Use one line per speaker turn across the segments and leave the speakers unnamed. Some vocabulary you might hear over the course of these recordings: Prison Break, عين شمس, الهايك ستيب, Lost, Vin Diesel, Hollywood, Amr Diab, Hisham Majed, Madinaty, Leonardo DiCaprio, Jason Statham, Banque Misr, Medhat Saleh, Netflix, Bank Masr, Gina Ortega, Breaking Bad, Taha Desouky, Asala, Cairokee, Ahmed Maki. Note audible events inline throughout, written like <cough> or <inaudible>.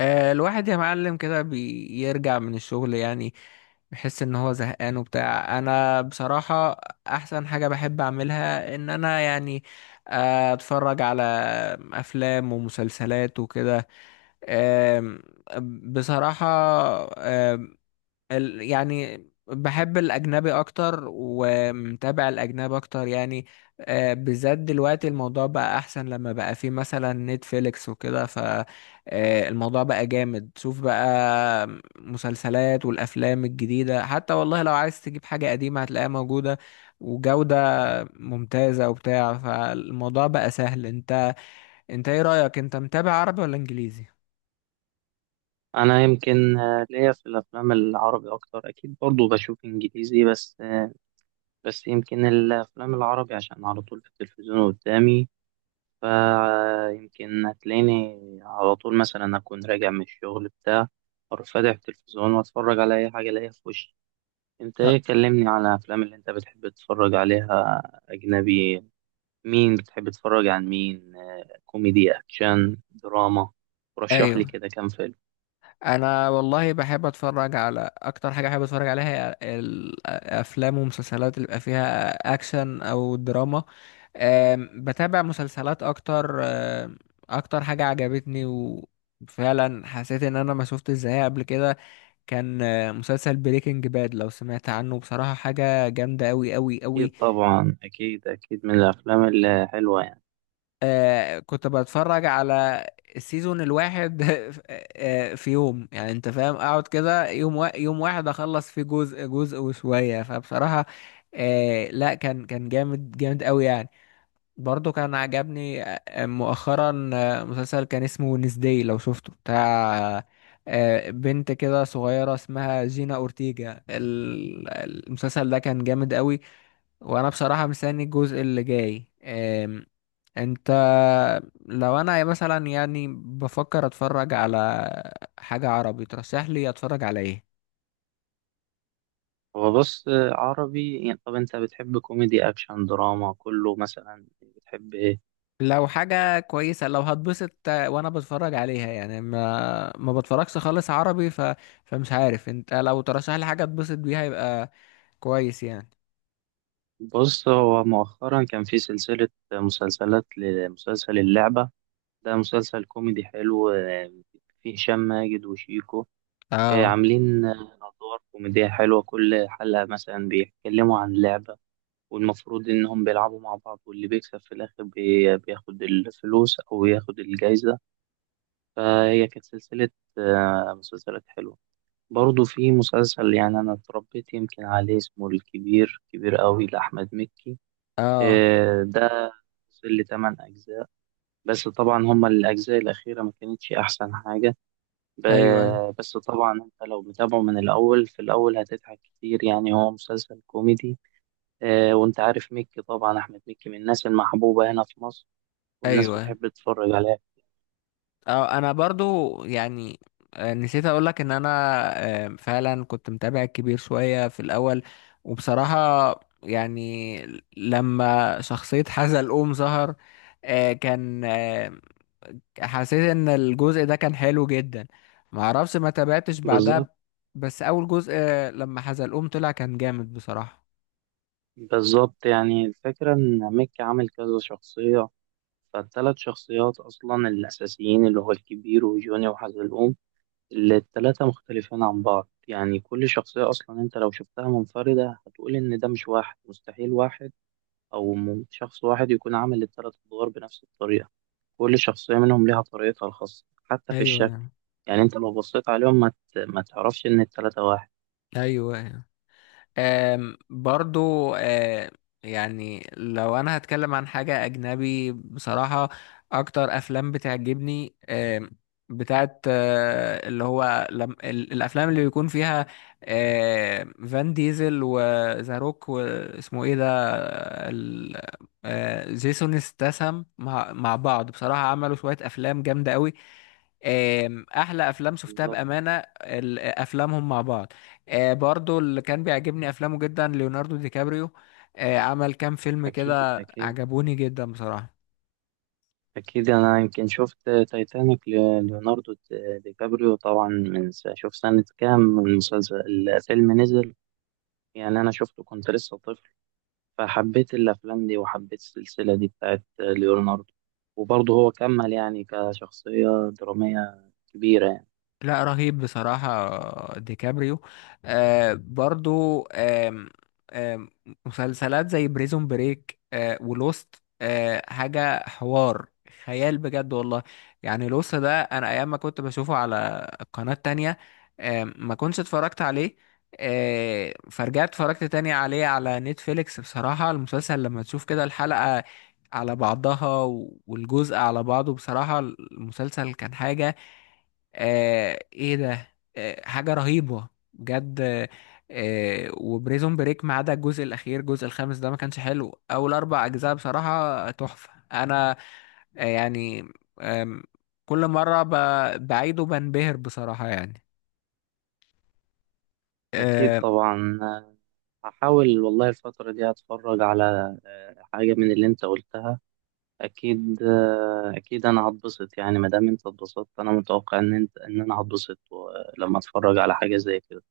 الواحد يا معلم كده بيرجع من الشغل يعني. بحس ان هو زهقان وبتاع انا بصراحة. احسن حاجة بحب اعملها ان انا يعني اتفرج على افلام ومسلسلات وكده. آم، بصراحة يعني بحب الأجنبي أكتر ومتابع الأجنبي أكتر يعني. بالذات دلوقتي الموضوع بقى أحسن لما بقى فيه مثلا نتفليكس وكده، فالموضوع بقى جامد. شوف بقى مسلسلات والأفلام الجديدة، حتى والله لو عايز تجيب حاجة قديمة هتلاقيها موجودة، وجودة ممتازة وبتاع. فالموضوع بقى سهل. انت ايه رأيك، انت متابع عربي ولا انجليزي؟
انا يمكن ليا في الافلام العربي اكتر. اكيد برضو بشوف انجليزي، بس يمكن الافلام العربي عشان على طول في التلفزيون قدامي. فيمكن هتلاقيني على طول مثلا اكون راجع من الشغل بتاع، اروح فاتح التلفزيون واتفرج على اي حاجه الاقيها في وشي. انت
لا.
ايه، كلمني على الافلام اللي انت بتحب تتفرج عليها اجنبي. مين بتحب تتفرج عن مين؟ كوميدي، اكشن، دراما؟ رشح
ايوه.
لي كده كام فيلم.
انا والله بحب اتفرج على، اكتر حاجه بحب اتفرج عليها هي الافلام ومسلسلات اللي بيبقى فيها اكشن او دراما. بتابع مسلسلات اكتر. اكتر حاجه عجبتني، وفعلا حسيت ان انا ما شفت ازاي قبل كده. كان مسلسل بريكنج باد، لو سمعت عنه بصراحه حاجه جامده قوي قوي
أكيد
قوي.
طبعا، أكيد أكيد من الأفلام الحلوة يعني.
كنت بتفرج على السيزون الواحد <laughs> في يوم يعني انت فاهم، اقعد كده يوم يوم واحد اخلص فيه جزء جزء وشوية، فبصراحة لا، كان جامد جامد قوي يعني. برضو كان عجبني مؤخرا مسلسل كان اسمه نسداي، لو شفته بتاع بنت كده صغيرة اسمها جينا أورتيجا. المسلسل ده كان جامد قوي، وأنا بصراحة مستني الجزء اللي جاي. انت لو انا مثلا يعني بفكر اتفرج على حاجة عربي، ترشح لي اتفرج على ايه؟
هو بص، عربي يعني، طب أنت بتحب كوميدي، أكشن، دراما، كله، مثلا بتحب إيه؟
لو حاجة كويسة، لو هتبسط وانا بتفرج عليها يعني، ما بتفرجش خالص عربي، فمش عارف، انت لو ترشح لي حاجة اتبسط بيها يبقى كويس يعني.
بص، هو مؤخرا كان في سلسلة مسلسلات لمسلسل اللعبة. ده مسلسل كوميدي حلو، فيه هشام ماجد وشيكو.
اه،
عاملين أدوار كوميدية حلوة، كل حلقة مثلا بيتكلموا عن لعبة، والمفروض إنهم بيلعبوا مع بعض، واللي بيكسب في الآخر بياخد الفلوس أو ياخد الجايزة. فهي كانت سلسلة مسلسلات حلوة. برضه في مسلسل، يعني أنا اتربيت يمكن عليه، اسمه الكبير كبير أوي لأحمد مكي.
اه،
ده وصل لتمن أجزاء، بس طبعا هما الأجزاء الأخيرة ما كانتش أحسن حاجة.
ايوه، ايوه،
بس طبعا أنت لو متابعه من الأول، في الأول هتضحك كتير، يعني هو مسلسل كوميدي. وأنت عارف مكي طبعا، أحمد مكي من الناس المحبوبة هنا في مصر، والناس
ايوه.
بتحب تتفرج عليه.
اه انا برضو يعني نسيت اقولك ان انا فعلا كنت متابع كبير شوية في الاول، وبصراحة يعني لما شخصية حزلقوم ظهر آه، كان آه، حسيت ان الجزء ده كان حلو جدا. معرفش، ما تابعتش
بالظبط.
بعدها. بس اول جزء لما حزلقوم طلع كان جامد بصراحة.
بالظبط، يعني الفكرة إن ميك عامل كذا شخصية. فالتلات شخصيات أصلا الأساسيين اللي هو الكبير وجوني وحزلقوم، اللي التلاتة مختلفين عن بعض. يعني كل شخصية أصلا أنت لو شفتها منفردة هتقول إن ده مش واحد، مستحيل واحد أو شخص واحد يكون عامل التلات أدوار بنفس الطريقة. كل شخصية منهم ليها طريقتها الخاصة حتى في الشكل.
ايوه،
يعني أنت لو بصيت عليهم ما تعرفش إن التلاتة واحد.
ايوه. برضو يعني لو انا هتكلم عن حاجة اجنبي بصراحة، اكتر افلام بتعجبني بتاعت اللي هو لم الافلام اللي بيكون فيها فان ديزل وذا روك واسمه ايه ده ال- جيسون استسم، مع بعض بصراحة عملوا شوية افلام جامدة قوي. احلى افلام شفتها
بالظبط.
بأمانة افلامهم مع بعض. برضو اللي كان بيعجبني افلامه جدا ليوناردو دي كابريو. عمل كام فيلم
أكيد
كده
أكيد.
عجبوني جدا بصراحة.
أكيد أنا يمكن شفت تايتانيك ليوناردو دي كابريو طبعا، من شوف سنة كام المسلسل، الفيلم نزل. يعني أنا شفته كنت لسه طفل، فحبيت الأفلام دي وحبيت السلسلة دي بتاعت ليوناردو. وبرضه هو كمل يعني كشخصية درامية كبيرة يعني.
لا، رهيب بصراحة ديكابريو. برضو آم آم مسلسلات زي بريزون بريك ولوست، حاجة حوار خيال بجد والله. يعني لوست ده أنا أيام ما كنت بشوفه على قناة تانية ما كنتش اتفرجت عليه. فرجعت اتفرجت تاني عليه على نتفليكس. بصراحة المسلسل لما تشوف كده الحلقة على بعضها والجزء على بعضه، بصراحة المسلسل كان حاجة آه ايه ده آه حاجة رهيبة بجد وبريزون بريك ما عدا الجزء الأخير، الجزء الخامس ده ما كانش حلو. أول أربع أجزاء بصراحة تحفة. أنا يعني آم، كل مرة بعيده بنبهر بصراحة يعني
أكيد
آه
طبعا. هحاول والله الفترة دي أتفرج على حاجة من اللي أنت قلتها. اكيد، اكيد انا هتبسط، يعني ما دام انت اتبسطت انا متوقع ان انت ان انا هتبسط لما اتفرج على حاجه زي كده.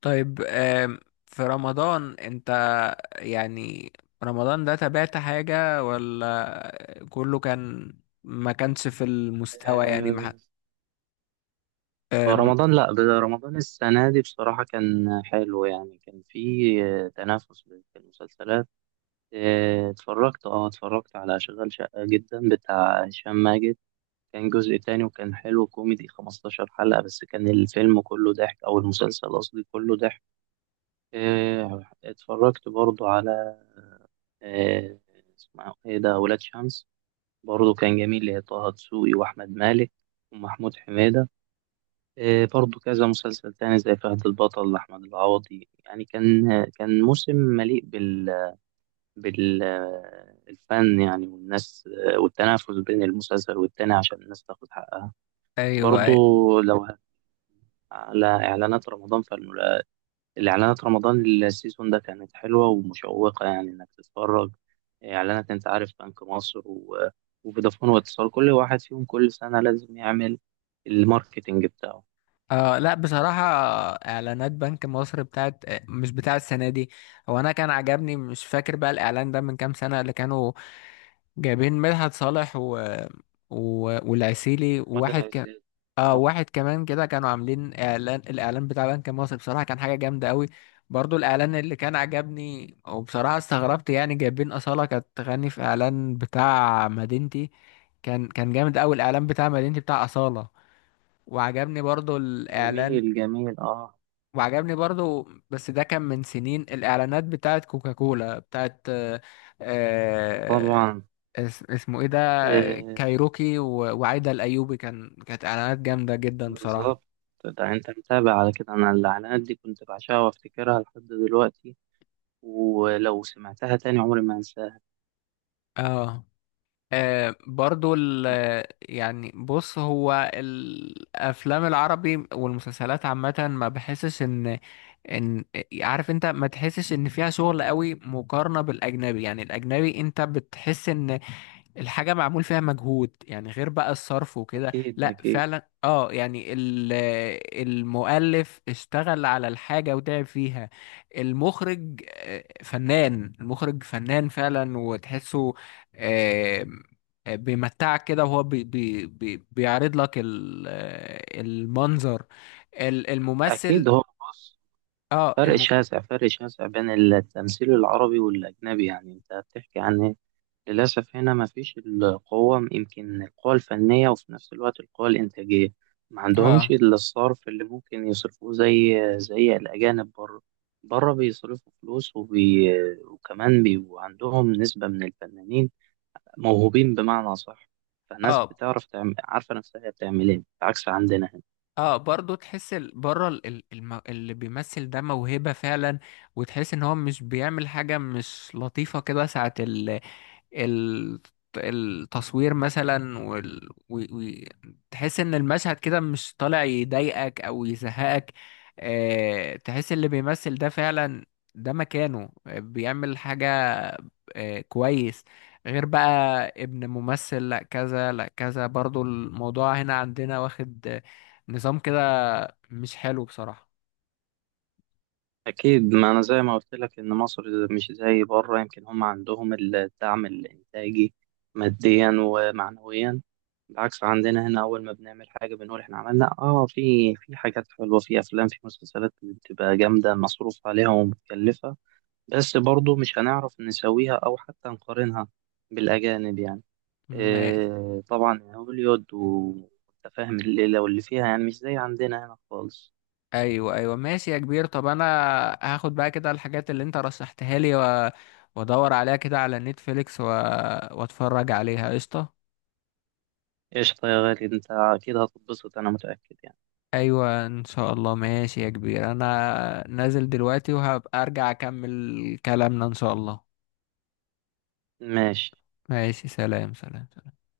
طيب في رمضان، أنت يعني رمضان ده تابعت حاجة ولا كله كان ما كانش في المستوى؟ يعني ما
آه،
حد- آم،
رمضان لا، رمضان السنه دي بصراحه كان حلو، يعني كان في تنافس بين المسلسلات. اتفرجت، اه اتفرجت على شغال شقه جدا بتاع هشام ماجد. كان جزء تاني وكان حلو كوميدي، 15 حلقه بس، كان الفيلم كله ضحك، او المسلسل قصدي كله ضحك. اتفرجت برضو على آه، اسمه ايه ده، ولاد شمس. برضه كان جميل، اللي هي طه دسوقي واحمد مالك ومحمود حميدة. برضه كذا مسلسل تاني زي فهد البطل لأحمد العوضي. يعني كان موسم مليء بالفن يعني، والناس، والتنافس بين المسلسل والتاني عشان الناس تاخد حقها.
ايوه.
برضه لو على إعلانات رمضان، فالملازمة الإعلانات رمضان السيزون ده كانت حلوة ومشوقة يعني إنك تتفرج. إعلانات، أنت عارف، بنك مصر وفودافون واتصال، كل واحد فيهم كل سنة لازم يعمل الماركتينج بتاعه.
لا بصراحة، إعلانات بنك مصر بتاعت مش بتاع السنة دي. هو أنا كان عجبني، مش فاكر بقى الإعلان ده من كام سنة، اللي كانوا جايبين مدحت صالح و... والعسيلي
وده الأساس. آه،
واحد كمان كده، كانوا عاملين إعلان، الإعلان بتاع بنك مصر بصراحة كان حاجة جامدة أوي. برضو الإعلان اللي كان عجبني، وبصراحة استغربت يعني جايبين أصالة كانت تغني في إعلان بتاع مدينتي، كان جامد أوي الإعلان بتاع مدينتي بتاع أصالة. وعجبني برضو الإعلان،
جميل جميل. آه
وعجبني برضو بس ده كان من سنين الإعلانات بتاعت كوكاكولا بتاعت آه،
طبعا.
اسمه ايه ده،
آه
كايروكي وعايدة الأيوبي، كانت إعلانات جامدة جدا
بالظبط.
بصراحة.
ده أنت متابع على كده؟ أنا الإعلانات دي كنت بعشقها وأفتكرها لحد دلوقتي، ولو سمعتها تاني عمري ما أنساها.
اه. آه، برضو ال يعني بص، هو الافلام العربي والمسلسلات عامه ما بحسش ان ان عارف انت، ما تحسش ان فيها شغل قوي مقارنه بالاجنبي. يعني الاجنبي انت بتحس ان الحاجة معمول فيها مجهود، يعني غير بقى الصرف وكده،
أكيد
لا
أكيد.
فعلا اه يعني المؤلف اشتغل على الحاجة وتعب فيها. المخرج فنان، المخرج فنان فعلا وتحسه، آه، بيمتعك كده، وهو بي بي بي بيعرض لك المنظر، الممثل
أكيد، هو بص،
اه
فرق
الم...
شاسع، فرق شاسع بين التمثيل العربي والأجنبي. يعني أنت بتحكي عن إيه؟ للأسف هنا مفيش القوة، يمكن القوة الفنية وفي نفس الوقت القوة الإنتاجية. ما عندهمش
اه،
إلا الصرف اللي ممكن يصرفوه زي الأجانب بره. بره بيصرفوا فلوس وكمان بيبقوا عندهم نسبة من الفنانين موهوبين بمعنى صح. فالناس
اه،
بتعرف تعمل، عارفة نفسها هي بتعمل إيه، عكس عندنا هنا.
اه، برضو تحس بره اللي بيمثل ده موهبة فعلا. وتحس ان هو مش بيعمل حاجة مش لطيفة، كده ساعة ال- التصوير مثلا تحس ان المشهد كده مش طالع، يضايقك او يزهقك. تحس اللي بيمثل ده فعلا ده مكانه، بيعمل حاجة كويس. غير بقى ابن ممثل لا كذا لا كذا، برضو الموضوع هنا عندنا واخد نظام كده مش حلو بصراحة.
أكيد، ما أنا زي ما قلت لك إن مصر مش زي بره، يمكن هم عندهم الدعم الإنتاجي ماديا ومعنويا. بالعكس عندنا هنا أول ما بنعمل حاجة بنقول إحنا عملنا، في حاجات حلوة، في أفلام، في مسلسلات بتبقى جامدة مصروف عليها ومتكلفة، بس برضو مش هنعرف نسويها أو حتى نقارنها بالأجانب يعني.
ماشي.
إيه طبعا، هوليود وأنت فاهم الليلة واللي فيها، يعني مش زي عندنا هنا خالص.
ايوه، ايوه. ماشي يا كبير. طب انا هاخد بقى كده الحاجات اللي انت رشحتها لي، وادور عليها كده على نتفليكس واتفرج عليها قشطه.
قشطة يا غالي، انت اكيد هتتبسط، انا متأكد يعني.
ايوه، ان شاء الله. ماشي يا كبير، انا نازل دلوقتي وهبقى ارجع اكمل كلامنا ان شاء الله.
ماشي
ماشي، سلام، سلام، سلام.